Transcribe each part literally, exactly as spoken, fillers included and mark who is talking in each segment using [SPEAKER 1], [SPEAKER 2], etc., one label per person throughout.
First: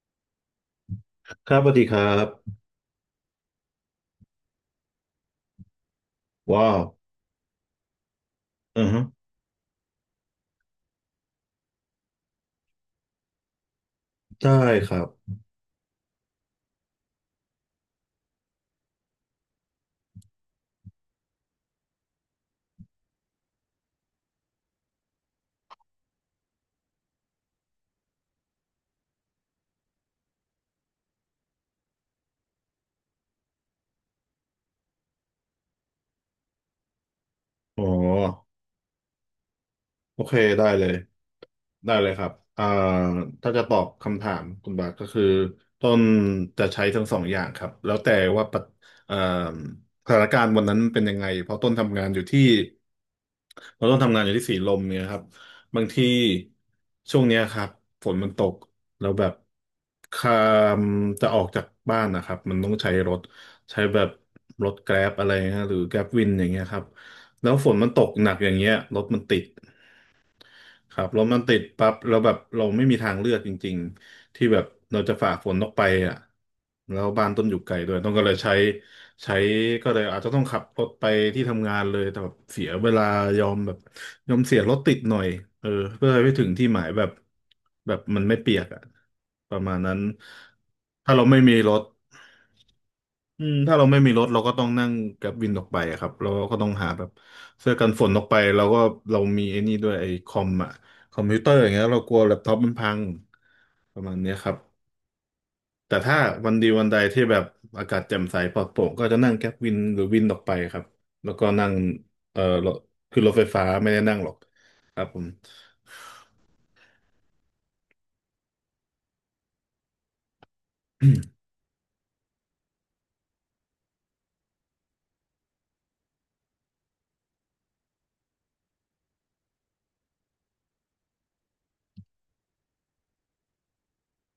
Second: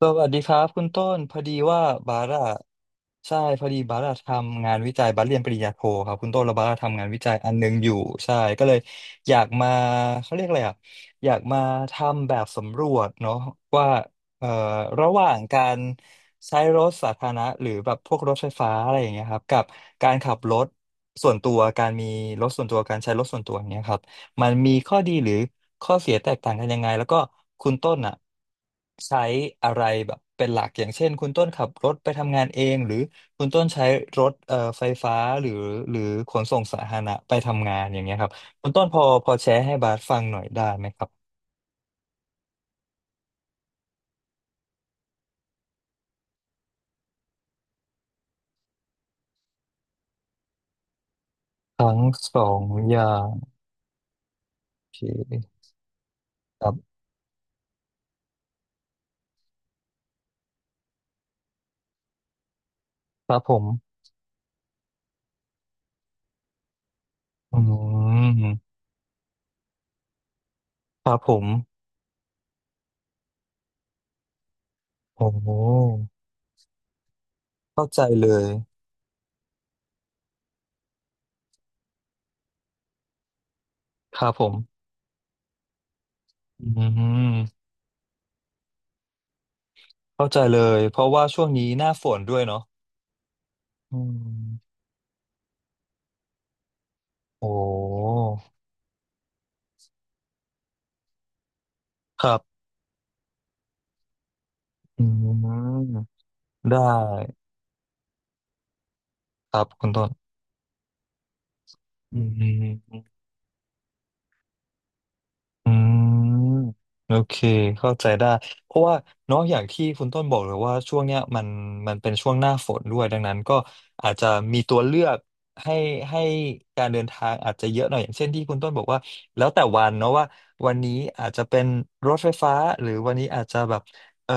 [SPEAKER 1] สวัสดีครับคุณต้นพอ
[SPEAKER 2] ค
[SPEAKER 1] ดี
[SPEAKER 2] รับสวัส
[SPEAKER 1] ว่า
[SPEAKER 2] ดีครั
[SPEAKER 1] บาร่า
[SPEAKER 2] บ
[SPEAKER 1] ใช่พอดีบาร่าทำงานวิจัยบาร่าเรียนปริญญาโทครับคุณต้นแล้วบา
[SPEAKER 2] ว้า
[SPEAKER 1] ร่า
[SPEAKER 2] ว
[SPEAKER 1] ทำงานวิจัยอันหนึงอยู่ใช่ก็เลย
[SPEAKER 2] อือฮึ
[SPEAKER 1] อยากมาเขาเรียกอะไรอ่ะอยากมาทำแบบสำรวจเนาะว่าเอ่อ
[SPEAKER 2] ได้ครับ
[SPEAKER 1] ระหว่างการใช้รถสาธารณะหรือแบบพวกรถไฟฟ้าอะไรอย่างเงี้ยครับกับการขับรถส่วนตัวการมีรถส่วนตัวการใช้รถส่วนตัวอย่างเงี้ยครับ มันมีข้อดีหรือข้อเสียแตกต่างกันยังไงแล้วก็คุณต้นอ่ะใช้อะไรแบบเป็นหลักอย่างเช่นคุณต้นขับรถไปทำงานเองหรือคุณต้นใช้รถเอ่อไฟฟ้าหรือหรือขนส่งสาธารณะไปทำงา
[SPEAKER 2] อ๋
[SPEAKER 1] นอย่างเงี้ยครับ
[SPEAKER 2] อ
[SPEAKER 1] คุณต้นพอพอแชร์ให้บาสฟั
[SPEAKER 2] โอ
[SPEAKER 1] ง
[SPEAKER 2] เค
[SPEAKER 1] หน่อยได้
[SPEAKER 2] ได้เล
[SPEAKER 1] ไหม
[SPEAKER 2] ย
[SPEAKER 1] ครับ
[SPEAKER 2] ได้เลยครับอ่าถ้าจะตอบคำถามคุณบาทก็คือต้นจะใช้ทั้งสองอย่างครับแล้วแต่ว่าปัจเอ่อสถานการณ์วันนั้นเป็นยังไงเพราะต้น
[SPEAKER 1] ทั้
[SPEAKER 2] ทำ
[SPEAKER 1] ง
[SPEAKER 2] งานอยู่
[SPEAKER 1] ส
[SPEAKER 2] ที่
[SPEAKER 1] องอย่าง
[SPEAKER 2] เราต้องทำงานอยู่ที่สีลม
[SPEAKER 1] โอเ
[SPEAKER 2] เนี่ยครับ
[SPEAKER 1] ค
[SPEAKER 2] บางที
[SPEAKER 1] ครับ
[SPEAKER 2] ช่วงเนี้ยครับฝนมันตกแล้วแบบคามจะออกจากบ้านนะครับมันต้องใช้รถ
[SPEAKER 1] ครับผม
[SPEAKER 2] ใช้แบบรถแกร็บอะไรนะหรือแกร็บวินอย่างเงี้ยครับแล้ว
[SPEAKER 1] อื
[SPEAKER 2] ฝนมันตกหนักอย่างเงี้ย
[SPEAKER 1] ม
[SPEAKER 2] รถมันติด ครับ
[SPEAKER 1] ครับ
[SPEAKER 2] แล้ว
[SPEAKER 1] ผ
[SPEAKER 2] มัน
[SPEAKER 1] ม
[SPEAKER 2] ติดปั๊บแล้วแบบเราไม่มีทางเลือกจริงๆ ที่แบบเราจะ
[SPEAKER 1] โอ้
[SPEAKER 2] ฝ่าฝ
[SPEAKER 1] โห
[SPEAKER 2] นออกไปอ่ะแล้วบ้านต้นอยู่ไกล
[SPEAKER 1] เข้า
[SPEAKER 2] ด้วย
[SPEAKER 1] ใจ
[SPEAKER 2] ต้องก็
[SPEAKER 1] เล
[SPEAKER 2] เลย
[SPEAKER 1] ย
[SPEAKER 2] ใช้ใช้ก็เลยอาจจะต้องขับรถไปที่ทำงานเลยแต่แบบเสียเวลายอมแบบ
[SPEAKER 1] ครั
[SPEAKER 2] ย
[SPEAKER 1] บ
[SPEAKER 2] อม
[SPEAKER 1] ผม
[SPEAKER 2] เสียรถติดหน่อยเออเพื่อให้ไปถึงที่ห
[SPEAKER 1] อื
[SPEAKER 2] มายแบบ
[SPEAKER 1] ม
[SPEAKER 2] แบบมันไม่เปียกอ่ะประมาณนั้น
[SPEAKER 1] เข้าใจเลยเพราะ
[SPEAKER 2] ถ้า
[SPEAKER 1] ว่า
[SPEAKER 2] เราไม่
[SPEAKER 1] ช่วง
[SPEAKER 2] มี
[SPEAKER 1] นี้
[SPEAKER 2] รถ
[SPEAKER 1] หน้าฝนด้วยเนาะ
[SPEAKER 2] อืมถ้าเรา
[SPEAKER 1] อื
[SPEAKER 2] ไม่มีรถเราก็ต้อง
[SPEAKER 1] ม
[SPEAKER 2] นั่งแกร็บวินออกไปอะครับเราก็ต้องหาแบบ
[SPEAKER 1] โอ้
[SPEAKER 2] เสื้อกันฝนออกไปเราก็เรามีไอ้นี่ด้วยไอ้คอมอะคอมพิวเตอร์อย่างเงี้ยเรากลัว
[SPEAKER 1] ค
[SPEAKER 2] แล็
[SPEAKER 1] รั
[SPEAKER 2] ปท็อป
[SPEAKER 1] บ
[SPEAKER 2] มันพังประมาณเนี้ยครับ
[SPEAKER 1] อืม
[SPEAKER 2] แต่ถ้าวันดี
[SPEAKER 1] ได้
[SPEAKER 2] วันใดที่แบบอากาศแจ่มใสปลอดโปร่งก็จะนั่งแกร็
[SPEAKER 1] ค
[SPEAKER 2] บ
[SPEAKER 1] รับ
[SPEAKER 2] วิน
[SPEAKER 1] คุณ
[SPEAKER 2] หรือ
[SPEAKER 1] ต้น
[SPEAKER 2] วินออกไปครับแล้วก็นั่ง
[SPEAKER 1] อื
[SPEAKER 2] เอ่อรถ
[SPEAKER 1] ม
[SPEAKER 2] คือรถไฟฟ้าไม่ได้นั่งหรอกครับผม
[SPEAKER 1] อืมโอเคเข้าใจได้เพราะว่าเนอะอย่างที่คุณต้นบอกเลยว่าช่วงเนี้ยมั นมันเป็นช่วงหน้าฝนด้วยดังนั้นก็อาจจะมีตัวเลือกให้ให้การเดินทางอาจจะเยอะหน่อยอย่างเช่นที่คุณต้นบอกว่าแล้วแต่วันเนาะว่าวันนี้อาจจะเป็นรถไฟฟ้าหรือวันนี้อาจจะแบบเอ่อ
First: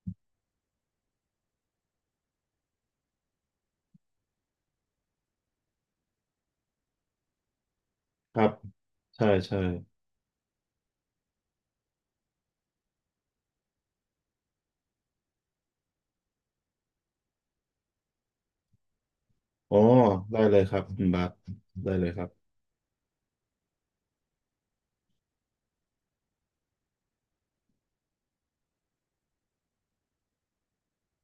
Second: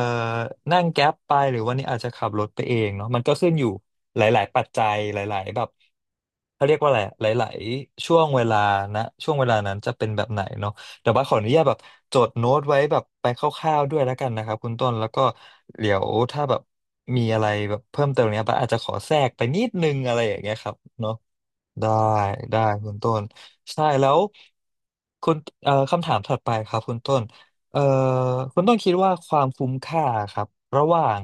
[SPEAKER 1] นั่งแก๊ปไปหรือวันนี้อาจจะขับรถไปเองเนาะมันก็ขึ้นอยู่หลายๆปัจจัยหลายๆแบบเขาเรียกว่าอะไรหลายๆช่วง
[SPEAKER 2] ค
[SPEAKER 1] เว
[SPEAKER 2] รับ
[SPEAKER 1] ลานะ
[SPEAKER 2] ใช่
[SPEAKER 1] ช่วงเวลา
[SPEAKER 2] ใช่
[SPEAKER 1] นั้นจะเป็นแบบไหนเนาะ แต่ว่าขออนุญาตแบบจดโน้ตไว้แบบไปคร่าวๆด้วยแล้วกันนะครับคุณต้นแล้วก็เดี๋ยวถ้าแบบมีอะไรแบบเพิ่มเติมเนี้ยปะอาจจะขอแทรกไปนิด
[SPEAKER 2] อ๋อ
[SPEAKER 1] นึงอะไรอย่า
[SPEAKER 2] ได้
[SPEAKER 1] งเงี้
[SPEAKER 2] เล
[SPEAKER 1] ย
[SPEAKER 2] ย
[SPEAKER 1] ค
[SPEAKER 2] ค
[SPEAKER 1] รับ
[SPEAKER 2] รับคุณ
[SPEAKER 1] เนาะ
[SPEAKER 2] บาส
[SPEAKER 1] ได้
[SPEAKER 2] ได้เลยครับ
[SPEAKER 1] ได้คุณต้นใช่แล้วคุณเอ่อคำถามถัดไปครับคุณต้นเอ่อคุณต้นคิดว่าความคุ้มค่าครับระหว่าง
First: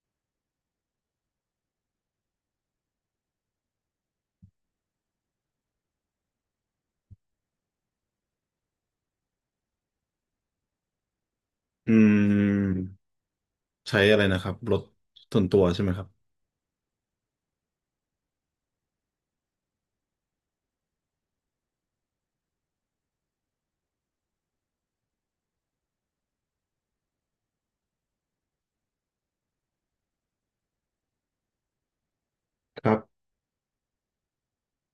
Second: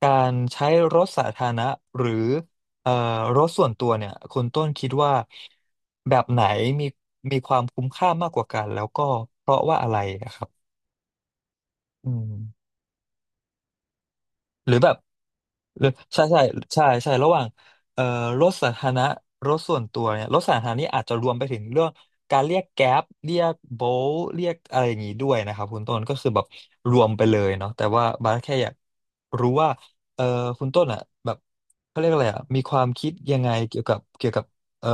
[SPEAKER 1] การใช้รถสาธารณะหรือ เอ่อรถส่วนตัวเนี่ยคุณต้นคิดว่าแบบไหนมีมีความคุ้มค่ามากกว่ากันแล้วก็เพราะว่าอะไรนะครับ
[SPEAKER 2] อื
[SPEAKER 1] อืม
[SPEAKER 2] ม ใช้อะไรนะครับ
[SPEAKER 1] ห
[SPEAKER 2] ร
[SPEAKER 1] รือ
[SPEAKER 2] ถ
[SPEAKER 1] แบบ
[SPEAKER 2] ส่วนตัวใช่
[SPEAKER 1] หรื
[SPEAKER 2] ไห
[SPEAKER 1] อ
[SPEAKER 2] มครับ
[SPEAKER 1] ใช่ใช่ใช่ใช่ระหว่างเอ่อรถสาธารณะรถส่วนตัวเนี่ยรถสาธารณะนี่อาจจะรวมไปถึงเรื่องการเรียกแก๊ปเรียกโบลเรียกอะไรอย่างนี้ด้วยนะครับคุณต้นก็คือแบบรวมไปเลยเนาะแต่ว่าบาสแค่อยากรู้ว่าเอ่อคุณต้นอ่ะแบบเขาเรียกอะไรอ่ะมีค
[SPEAKER 2] ค
[SPEAKER 1] วาม
[SPEAKER 2] รั
[SPEAKER 1] คิด
[SPEAKER 2] บ
[SPEAKER 1] ยังไงเกี่ยวกับเกี่ยวกับเอ่อ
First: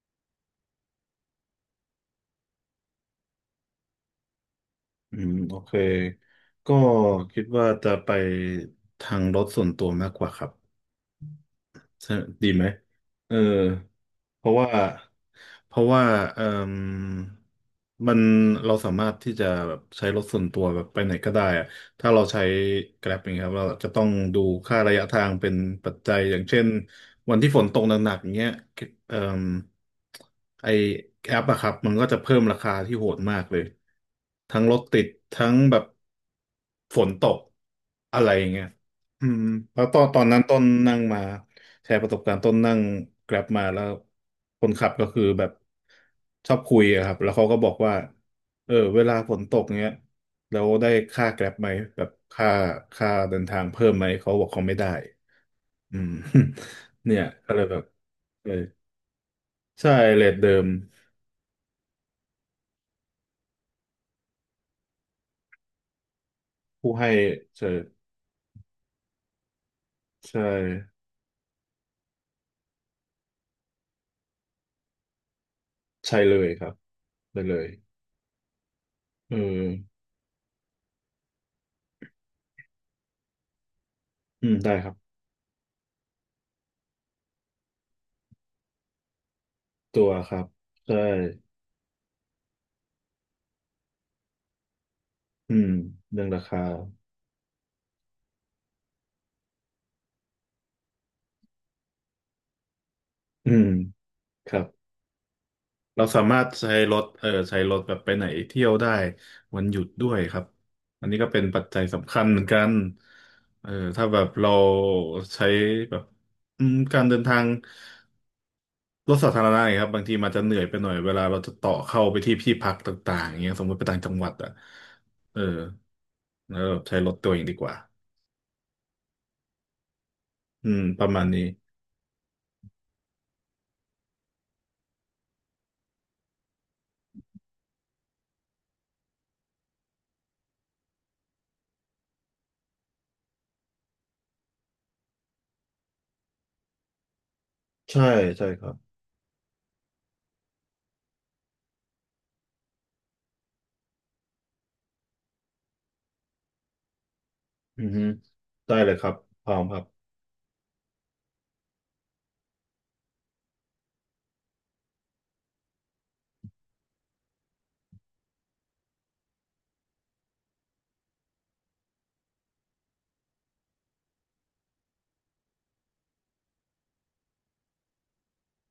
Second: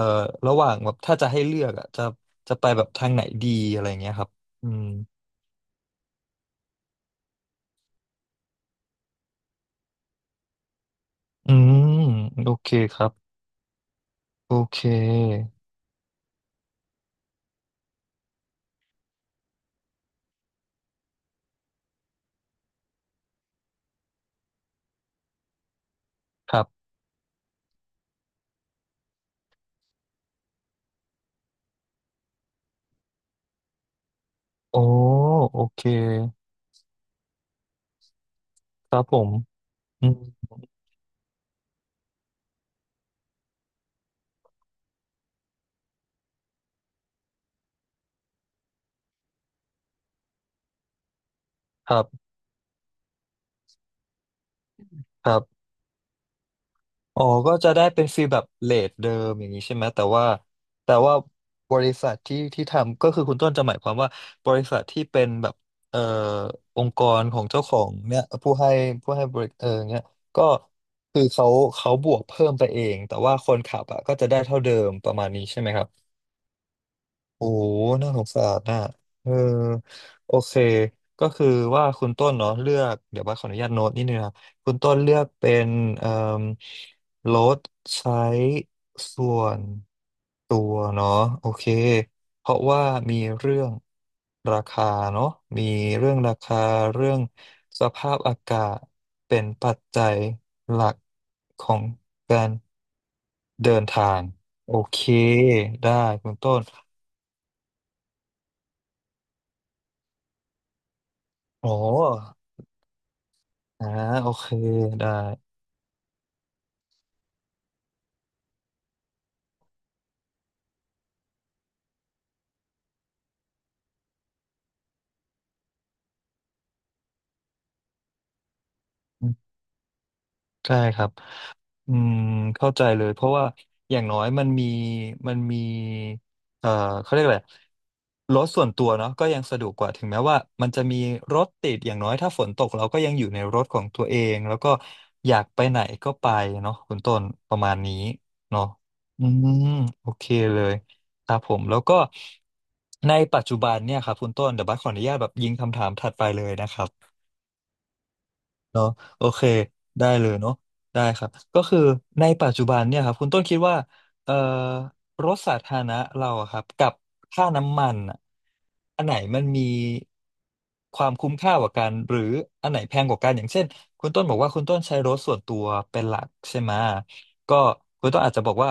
[SPEAKER 1] ระหว่างแบบถ้าจะให้เลือกอ่ะจะจะไปแบบทางไหนดีอะไรอย่างเงี้ยครับอืม
[SPEAKER 2] อืมโอเคก็คิดว่าจะไปทางรถส่วนตัวมากกว่าครับ
[SPEAKER 1] อืม
[SPEAKER 2] ใช่ดี
[SPEAKER 1] โอ
[SPEAKER 2] ไหม
[SPEAKER 1] เคครับ
[SPEAKER 2] เออ เพ
[SPEAKER 1] โอ
[SPEAKER 2] ราะว่า
[SPEAKER 1] เค
[SPEAKER 2] เพราะว่าเอ่มมันเราสามารถที่จะแบบใช้รถส่วนตัวแบบไปไหนก็ได้อะถ้าเราใช้ Grab อย่างเงี้ยครับเราจะต้องดูค่าระยะทางเป็นปัจจัยอย่าง
[SPEAKER 1] ค
[SPEAKER 2] เช่
[SPEAKER 1] รั
[SPEAKER 2] น
[SPEAKER 1] บ
[SPEAKER 2] วันที่ฝนตกหนักๆอย่างเงี้ยเอ่มไอแอปอะครับมันก็จะเพิ่มราคาที่โหดมากเลยทั้งร
[SPEAKER 1] โอ้
[SPEAKER 2] ถติดทั้ง
[SPEAKER 1] โอ
[SPEAKER 2] แบ
[SPEAKER 1] เค
[SPEAKER 2] บฝนตกอะไรอย่างเงี้ย
[SPEAKER 1] ครับผ
[SPEAKER 2] อื
[SPEAKER 1] ม
[SPEAKER 2] มแล้วตอ
[SPEAKER 1] อื
[SPEAKER 2] นตอนนั้น
[SPEAKER 1] ม
[SPEAKER 2] ต้นนั่งมา แชร์ประสบการณ์ต้นนั่งแกร็บมาแล้วคนขับก็คือแบบชอบคุยอะครับแล้วเขาก็บอกว่าเออเวลาฝนตกเนี้ยแล้วได้ค่าแกร็บไหม
[SPEAKER 1] ค
[SPEAKER 2] แบ
[SPEAKER 1] รับ
[SPEAKER 2] บค่าค่าเดินทางเพิ่มไหมเขาบอกเขาไม่ได้
[SPEAKER 1] ครับ
[SPEAKER 2] อืม เนี่
[SPEAKER 1] อ๋
[SPEAKER 2] ย
[SPEAKER 1] อ
[SPEAKER 2] ก็
[SPEAKER 1] ก็
[SPEAKER 2] เลย
[SPEAKER 1] จะ
[SPEAKER 2] แบบ
[SPEAKER 1] ได้เป็นฟีลแบบ
[SPEAKER 2] เออ
[SPEAKER 1] เรทเดิมอย่างนี้ใช่ไหม
[SPEAKER 2] ใช่
[SPEAKER 1] แต่
[SPEAKER 2] เร
[SPEAKER 1] ว่า
[SPEAKER 2] ทเดิม
[SPEAKER 1] แต่ว่าบริษัทที่ที่ทำก็คือคุณต้นจะหมายความว่าบริษัทที่เป็นแบบเอ่ออง
[SPEAKER 2] ผู้
[SPEAKER 1] ค์ก
[SPEAKER 2] ให้
[SPEAKER 1] รของเจ้า
[SPEAKER 2] ใช่
[SPEAKER 1] ของเนี่ยผู้ให้ผู้ให้บริเออเนี่ย
[SPEAKER 2] ใช่
[SPEAKER 1] ก็คือเขาเขาบวกเพิ่มไปเองแต่ว่าคนขับอ่ะก็จะได้เท่าเดิมประมาณนี้ใช่ไหมครับ
[SPEAKER 2] ใช่เลยครับได้
[SPEAKER 1] โอ้
[SPEAKER 2] เล
[SPEAKER 1] โห
[SPEAKER 2] ย
[SPEAKER 1] น่าสงสารน่ะเออ
[SPEAKER 2] เออ
[SPEAKER 1] โอเค ก็คือว่าคุณต้นเนาะเลือกเดี๋ยวบัสขออนุญาตโน้ตนิดนึงนะครับ
[SPEAKER 2] อืมได้
[SPEAKER 1] คุณ
[SPEAKER 2] ค
[SPEAKER 1] ต้
[SPEAKER 2] รับ
[SPEAKER 1] นเลือกเป็นเอ่อลดใช้ส่วน
[SPEAKER 2] ตัวครับ
[SPEAKER 1] ตัว
[SPEAKER 2] ใช่
[SPEAKER 1] เนาะโอเคเพราะว่ามีเรื่องราคาเนาะ
[SPEAKER 2] อื
[SPEAKER 1] มี
[SPEAKER 2] ม
[SPEAKER 1] เรื่อง
[SPEAKER 2] เรื่อง
[SPEAKER 1] รา
[SPEAKER 2] รา
[SPEAKER 1] คา
[SPEAKER 2] คา
[SPEAKER 1] เรื่องสภาพอากาศเป็นปัจจัยหลักของการ
[SPEAKER 2] อืม
[SPEAKER 1] เดินทาง
[SPEAKER 2] ครับ
[SPEAKER 1] โอเคได้
[SPEAKER 2] เราสา
[SPEAKER 1] คุณ
[SPEAKER 2] มารถ
[SPEAKER 1] ต้น
[SPEAKER 2] ใช้รถเออใช้รถแบบไปไหนเที่ยวได้วันหยุดด้วยครับอันนี้ก็เป็นปัจ
[SPEAKER 1] โอ
[SPEAKER 2] จัยสำคัญเห
[SPEAKER 1] ้
[SPEAKER 2] มือนกันเออ
[SPEAKER 1] อ่า
[SPEAKER 2] ถ้าแบบ
[SPEAKER 1] โอเค
[SPEAKER 2] เรา
[SPEAKER 1] ได้
[SPEAKER 2] ใช้แบบอืมการเดินทางรถสาธารณะเนี่ยครับบางทีมันจะเหนื่อยไปหน่อยเวลาเราจะต่อเข้าไปที่ที่พักต่างๆอย่างเงี้ยสมมติไปต่างจังหวัดอ่ะเออแล้วใช้รถตัวเองดีกว่าอื
[SPEAKER 1] ใช่
[SPEAKER 2] ม
[SPEAKER 1] ค
[SPEAKER 2] ป
[SPEAKER 1] รั
[SPEAKER 2] ระ
[SPEAKER 1] บ
[SPEAKER 2] มาณนี้
[SPEAKER 1] อืมเข้าใจเลยเพราะว่า อย่างน้อยมันมีมันมี เอ่อ เขาเรียกอะไรรถส่วนตัวเนาะก็ยังสะดวกกว่าถึงแม้ว่ามันจะมีรถติด อย่างน้อยถ้าฝนตกเราก็ยังอยู่ในรถของตัวเอง แล้วก็อยากไปไหนก็ไปเนาะคุณต้นประมาณนี้
[SPEAKER 2] ใช่ใช่ค
[SPEAKER 1] เนาะ
[SPEAKER 2] รับ
[SPEAKER 1] อืมโอเคเลยครับผม แล้วก็ในปัจจุบันเนี่ยครับคุณต้นเดี๋ยวบัสขออนุญาตแบบยิงคำถามถัดไปเลยนะครับ
[SPEAKER 2] อือฮึได้
[SPEAKER 1] เนาะ
[SPEAKER 2] เลยครับ
[SPEAKER 1] โอเค
[SPEAKER 2] พร้อมครับ
[SPEAKER 1] ได้เลยเนาะได้ครับก็คือในปัจจุบันเนี่ยครับคุณต้นคิดว่าเอ่อรถสาธารณะเราอะครับกับค่าน้ำมันอะอันไหนมันมีความคุ้มค่ากว่ากันหรืออันไหนแพงกว่ากันอย่างเช่นคุณต้นบอกว่าคุณต้นใช้รถส่วนตัวเป็นหลักใช่ไหมก็คุณต้นอาจจะบอกว่า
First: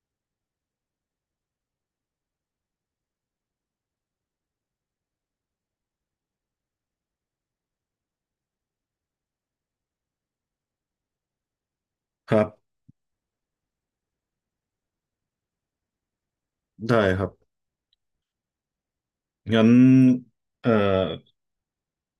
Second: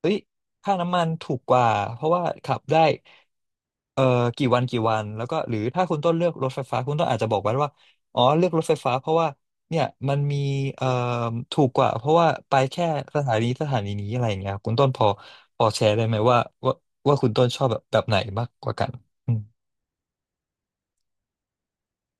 [SPEAKER 1] เฮ้ยค่าน้ำมันถูกกว่าเพราะว่าขับได้เอ่อกี่วันกี่วันแล้วก็หรือถ้าคุณต้นเลือกรถไฟฟ้าคุณต้นอาจจะบอกไว้ว่า อ๋อเลือกรถไฟฟ้าเพราะว่าเนี่ยมันมีเอ่อถูกกว่าเพราะว่า
[SPEAKER 2] ครั
[SPEAKER 1] ไป
[SPEAKER 2] บ
[SPEAKER 1] แค่สถานีสถานีนี้อะไรอย่างเงี้ยครับคุณต้นพอพอแชร์ได้ไหมว่าว่า
[SPEAKER 2] ได้
[SPEAKER 1] ว่า
[SPEAKER 2] ครั
[SPEAKER 1] คุ
[SPEAKER 2] บ
[SPEAKER 1] ณต้นชอบแบบแบบไหนมากกว่ากันอืม
[SPEAKER 2] งั้นเอ่อ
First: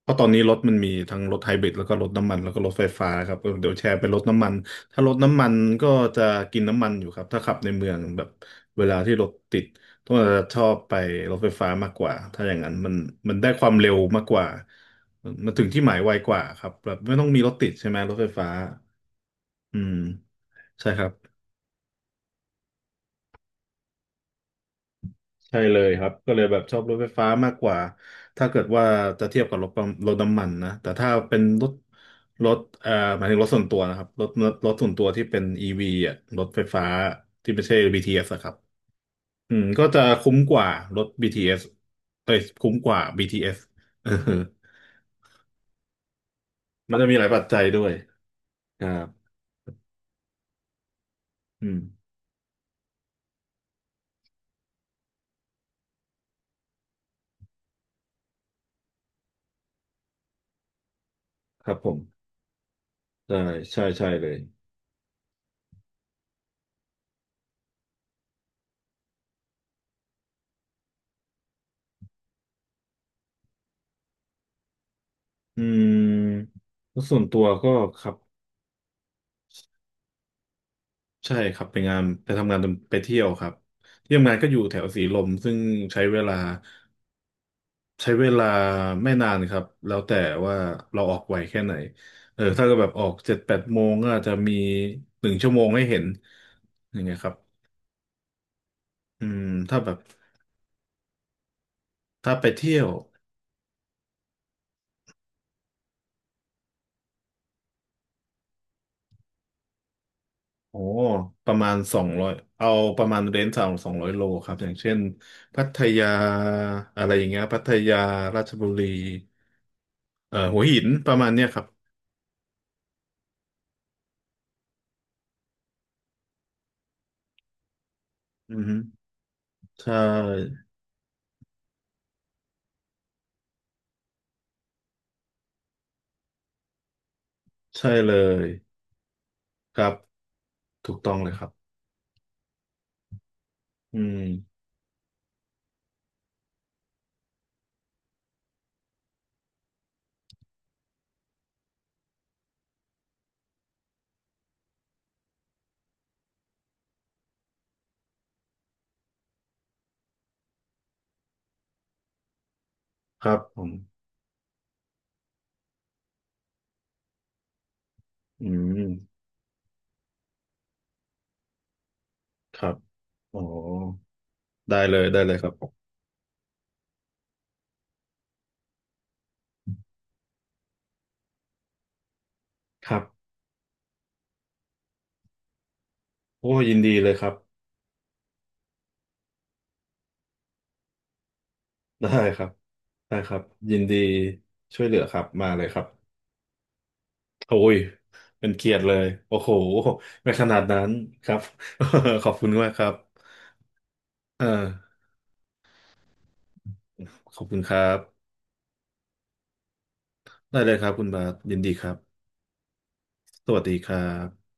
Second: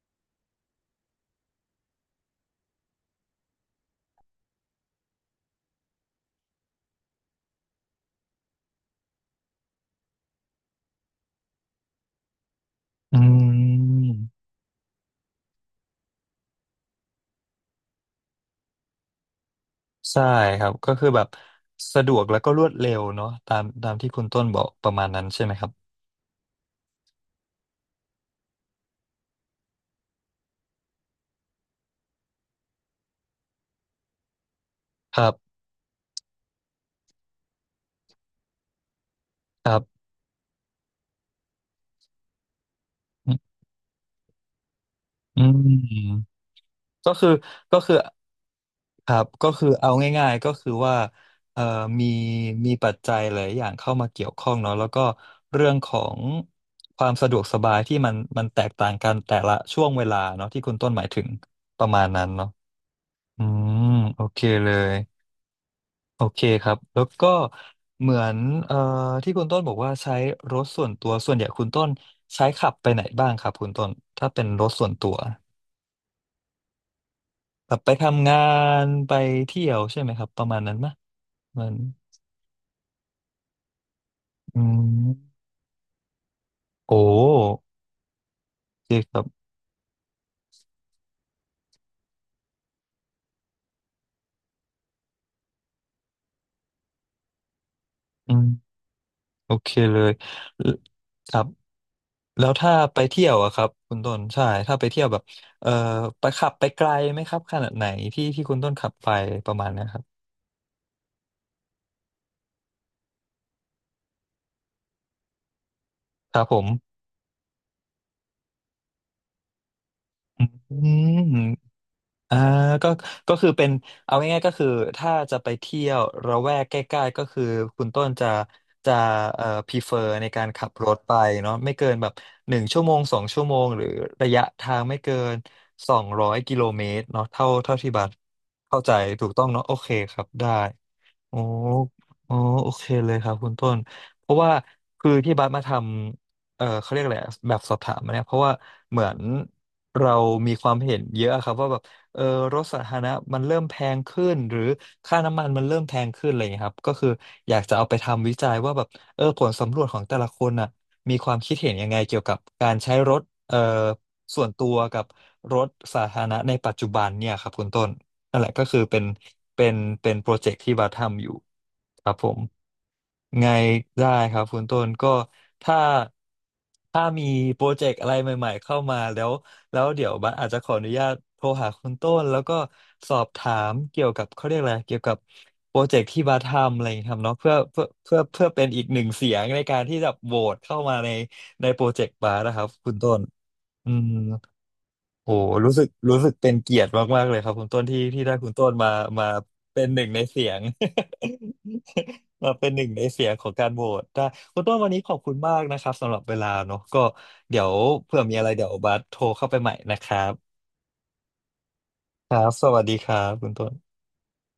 [SPEAKER 2] เพราะตอนนี้รถมันมีทั้งรถไฮบริดแล้วก็รถน้ำมันแล้วก็รถไฟฟ้าครับเออเดี๋ยวแชร์เป็นรถน้ำมันถ้ารถน้ำมันก็จะกินน้ำมันอยู่ครับถ้าขับในเมืองแบบเวลาที่รถติดต้องจะชอบไปรถไฟฟ้ามากกว่าถ้าอย่างนั้นมัน
[SPEAKER 1] อื
[SPEAKER 2] มันได้ความเร็วมากก
[SPEAKER 1] ม
[SPEAKER 2] ว่ามันถึงที่หมายไวกว่าครับแบบไม่ต้องมีรถติดใช่ไหมรถไฟฟ้าอืม
[SPEAKER 1] ใช่ครับ
[SPEAKER 2] ใช่
[SPEAKER 1] ก็
[SPEAKER 2] ค
[SPEAKER 1] คื
[SPEAKER 2] รั
[SPEAKER 1] อ
[SPEAKER 2] บ
[SPEAKER 1] แบบสะดวกแล้วก็รวดเร็วเนาะตามตามที่คุณต้นบอกประมาณนั้นใช่ไหม
[SPEAKER 2] ใช่
[SPEAKER 1] ครับ
[SPEAKER 2] เลยครับก็เลยแบบชอบรถไฟฟ้ามากกว่าถ้าเกิดว่าจะเทียบกับรถปั๊มรถน้ำมันนะแต่ถ้าเป็นรถรถเอ่อหมายถึงรถส่วนตัวนะครับรถรถรถส่วนตัว
[SPEAKER 1] ค
[SPEAKER 2] ที่
[SPEAKER 1] รั
[SPEAKER 2] เป็น
[SPEAKER 1] บ
[SPEAKER 2] อี วี อ่ะรถไฟฟ้าที่ไม่ใช่บีท t s อสอะครับอืม
[SPEAKER 1] ครั
[SPEAKER 2] ก็จะ
[SPEAKER 1] บ
[SPEAKER 2] คุ้มกว่ารถบีท s เอสเอ้ยคุ้มกว่า บี ที เอส เอสเออ
[SPEAKER 1] อืม
[SPEAKER 2] มันจะ
[SPEAKER 1] ก็
[SPEAKER 2] มีหลา
[SPEAKER 1] คือ
[SPEAKER 2] ยปัจจัย
[SPEAKER 1] ก็
[SPEAKER 2] ด้วย
[SPEAKER 1] คือ
[SPEAKER 2] ครั
[SPEAKER 1] ค
[SPEAKER 2] บ
[SPEAKER 1] รับก็คือเอาง่ายๆก็คือว่าเอ่อ
[SPEAKER 2] อืม
[SPEAKER 1] มีมีปัจจัยหลายอย่างเข้ามาเกี่ยวข้องเนาะแล้วก็เรื่องของความสะดวกสบายที่มันมันแตกต่างกันแต่ละช่วงเวลาเนาะที่คุณต้นหมายถึง
[SPEAKER 2] ครับ
[SPEAKER 1] ป
[SPEAKER 2] ผ
[SPEAKER 1] ระ
[SPEAKER 2] ม
[SPEAKER 1] มาณนั้นเนาะ
[SPEAKER 2] ใช่
[SPEAKER 1] อืม
[SPEAKER 2] ใช่ใช่
[SPEAKER 1] โอ
[SPEAKER 2] เลย
[SPEAKER 1] เคเลยโอเคครับแล้วก็เหมือนเอ่อที่คุณต้นบอกว่าใช้รถส่วนตัวส่วนใหญ่คุณต้นใช้ขับไปไหนบ้างครับคุณต้นถ้าเป็นรถส่วนตัว
[SPEAKER 2] อืมแล้วส่วนตัวก็
[SPEAKER 1] แบบไป
[SPEAKER 2] ครับ
[SPEAKER 1] ทำงานไปเที่ยวใช่ไหมครับประมาณนั้นมะ
[SPEAKER 2] ใช่ครั
[SPEAKER 1] มั
[SPEAKER 2] บไป
[SPEAKER 1] น
[SPEAKER 2] งานไปทำงานไปเที่ยวครับที่ทำงานก็อ
[SPEAKER 1] อื
[SPEAKER 2] ยู่แถ
[SPEAKER 1] ม
[SPEAKER 2] วสีลมซึ่งใช้เวลา
[SPEAKER 1] โอ้
[SPEAKER 2] ใช้เวลา
[SPEAKER 1] โอเค
[SPEAKER 2] ไม่
[SPEAKER 1] ครับ
[SPEAKER 2] นานครับแล้วแต่ว่าเราออกไวแค่ไหนเออถ้าก็แบบออกเจ็ดแปดโมงก็อาจจะมีหนึ่งชั่วโมงให้เห็นอย่างเงี้ยครับ
[SPEAKER 1] อืม
[SPEAKER 2] อืม
[SPEAKER 1] โอเค
[SPEAKER 2] ถ้าแบ
[SPEAKER 1] เล
[SPEAKER 2] บ
[SPEAKER 1] ยลครับ
[SPEAKER 2] ถ้าไป
[SPEAKER 1] แล้วถ้า
[SPEAKER 2] เที่ยว
[SPEAKER 1] ไปเที่ยวอะครับคุณต้นใช่ถ้าไปเที่ยวแบบเอ่อไปขับไปไกลไหมครับขนาดไหนที่ที่คุณต้นขับไปประมาณเนะครับ
[SPEAKER 2] โอ้ประมาณสองร้อยเอาประมาณเรนจ์สามสองร้อยโลครับอย่างเช่นพัทยา
[SPEAKER 1] ครับผม
[SPEAKER 2] อะไรอย่างเงี้ยพัทยาราชบุรีเอ่อหัว
[SPEAKER 1] อื
[SPEAKER 2] หินประ
[SPEAKER 1] ม
[SPEAKER 2] มาณเนี้ยครับ
[SPEAKER 1] อ่าก็ก็คือเป็นเอาง่ายๆก็คือถ้าจะไปเที่ยวระแวกใกล้ๆก็คือคุณต้นจะ
[SPEAKER 2] อือฮึ
[SPEAKER 1] จะเอ่อพรีเฟ
[SPEAKER 2] ใช่
[SPEAKER 1] อร์ในการขับรถไปเนาะไม่เกินแบบหนึ่งชั่วโมงสองชั่วโมงหรือระยะทางไม่เกินสองร้อยกิโลเมตรเนาะเท่าเท่า
[SPEAKER 2] ใช่
[SPEAKER 1] ที่บั
[SPEAKER 2] เล
[SPEAKER 1] ตร
[SPEAKER 2] ย
[SPEAKER 1] เข้าใจถูกต้องเนาะโอ
[SPEAKER 2] ครั
[SPEAKER 1] เค
[SPEAKER 2] บ
[SPEAKER 1] ครับได้
[SPEAKER 2] ถูกต้องเลย
[SPEAKER 1] อ๋อ
[SPEAKER 2] ครับ
[SPEAKER 1] อ๋อโอเคเลยครับคุณต้น
[SPEAKER 2] อื
[SPEAKER 1] เพราะว่า
[SPEAKER 2] ม
[SPEAKER 1] คือที่บัสมาทำเออเขาเรียกอะไรอะแบบสอบถามมาเนี่ยเพราะว่าเหมือนเรามีความเห็นเยอะครับว่าแบบเออรถสาธารณะมันเริ่มแพงขึ้นหรือค่าน้ำมันมันเริ่มแพงขึ้นอะไรอย่างเงี้ยครับก็คืออยากจะเอาไปทำวิจัยว่าแบบเออผลสำรวจของแต่ละคนน่ะมีความคิดเห็นยังไงเกี่ยวกับการใช้รถ
[SPEAKER 2] ครับ
[SPEAKER 1] เอ
[SPEAKER 2] ผ
[SPEAKER 1] อ
[SPEAKER 2] ม
[SPEAKER 1] ส่วนตัวกับรถสาธารณะในปัจจุบันเนี่ยครับคุณต้น นั่น
[SPEAKER 2] อื
[SPEAKER 1] แหละก็คือเป็น
[SPEAKER 2] ม
[SPEAKER 1] เป็นเป็นโปรเจกต์ที่บัสทำอยู่ครับผม
[SPEAKER 2] ครับอ๋อ
[SPEAKER 1] ไงได้ครับคุณต้
[SPEAKER 2] ได้
[SPEAKER 1] น
[SPEAKER 2] เลย
[SPEAKER 1] ก็
[SPEAKER 2] ได้เลยครับ
[SPEAKER 1] ถ้าถ้ามีโปรเจกต์อะไรใหม่ๆเข้ามาแล้วแล้วเดี๋ยวบัสอาจจะขออนุญาตโทรหาคุณต้นแล้วก็
[SPEAKER 2] ครับ
[SPEAKER 1] สอบถามเกี่ยวกับเขาเรียกอะไรเกี่ยวกับโปรเจกต์ที่บัส
[SPEAKER 2] โอ้ยิ
[SPEAKER 1] ทำ
[SPEAKER 2] น
[SPEAKER 1] อะไรอ
[SPEAKER 2] ดี
[SPEAKER 1] ย่างเงี้
[SPEAKER 2] เล
[SPEAKER 1] ยค
[SPEAKER 2] ย
[SPEAKER 1] รับ
[SPEAKER 2] ครับ
[SPEAKER 1] เนาะเพื่อเพื่อเพื่อเพื่อเป็นอีกหนึ่งเสียงในการที่จะโหวตเข้ามาในในโปรเจก
[SPEAKER 2] ได้
[SPEAKER 1] ต์บั
[SPEAKER 2] ค
[SPEAKER 1] ส
[SPEAKER 2] รับ
[SPEAKER 1] นะครับคุณต้
[SPEAKER 2] ได้
[SPEAKER 1] น
[SPEAKER 2] ครับยิน
[SPEAKER 1] อื
[SPEAKER 2] ดี
[SPEAKER 1] ม
[SPEAKER 2] ช่วยเหลือครับ
[SPEAKER 1] โอ้
[SPEAKER 2] มาเลย
[SPEAKER 1] รู้
[SPEAKER 2] ค
[SPEAKER 1] สึ
[SPEAKER 2] รับ
[SPEAKER 1] กรู้สึกเป็นเกียรติมากๆเลยครับ
[SPEAKER 2] โอ้
[SPEAKER 1] คุณ
[SPEAKER 2] ย
[SPEAKER 1] ต้นที่ที่ได้
[SPEAKER 2] เป็
[SPEAKER 1] คุ
[SPEAKER 2] น
[SPEAKER 1] ณต้
[SPEAKER 2] เกี
[SPEAKER 1] น
[SPEAKER 2] ยรติ
[SPEAKER 1] มา
[SPEAKER 2] เลย
[SPEAKER 1] มา
[SPEAKER 2] โอ้โห
[SPEAKER 1] เป็นหนึ่งใน
[SPEAKER 2] ไม่
[SPEAKER 1] เสี
[SPEAKER 2] ข
[SPEAKER 1] ย
[SPEAKER 2] นา
[SPEAKER 1] ง
[SPEAKER 2] ดนั้นครับ ขอบคุณ
[SPEAKER 1] มาเป็
[SPEAKER 2] มาก
[SPEAKER 1] นห
[SPEAKER 2] ค
[SPEAKER 1] นึ่
[SPEAKER 2] รั
[SPEAKER 1] ง
[SPEAKER 2] บ
[SPEAKER 1] ในเสียงของการโหวตได้
[SPEAKER 2] เออ
[SPEAKER 1] คุณต้นวันนี้ขอบคุณมากนะครับสำหรับเวลาเนอะก็
[SPEAKER 2] ขอบคุ
[SPEAKER 1] เดี๋
[SPEAKER 2] ณ
[SPEAKER 1] ย
[SPEAKER 2] ค
[SPEAKER 1] ว
[SPEAKER 2] รับ
[SPEAKER 1] เผื่อมีอะไรเดี๋ยวบัสโทรเข้าไปใหม่นะครับ
[SPEAKER 2] ได้เลยครับคุณบาทยินดีครับ
[SPEAKER 1] ครับสวัสดีครับคุ
[SPEAKER 2] ส
[SPEAKER 1] ณ
[SPEAKER 2] วัส
[SPEAKER 1] ต้
[SPEAKER 2] ดีค
[SPEAKER 1] น
[SPEAKER 2] รับ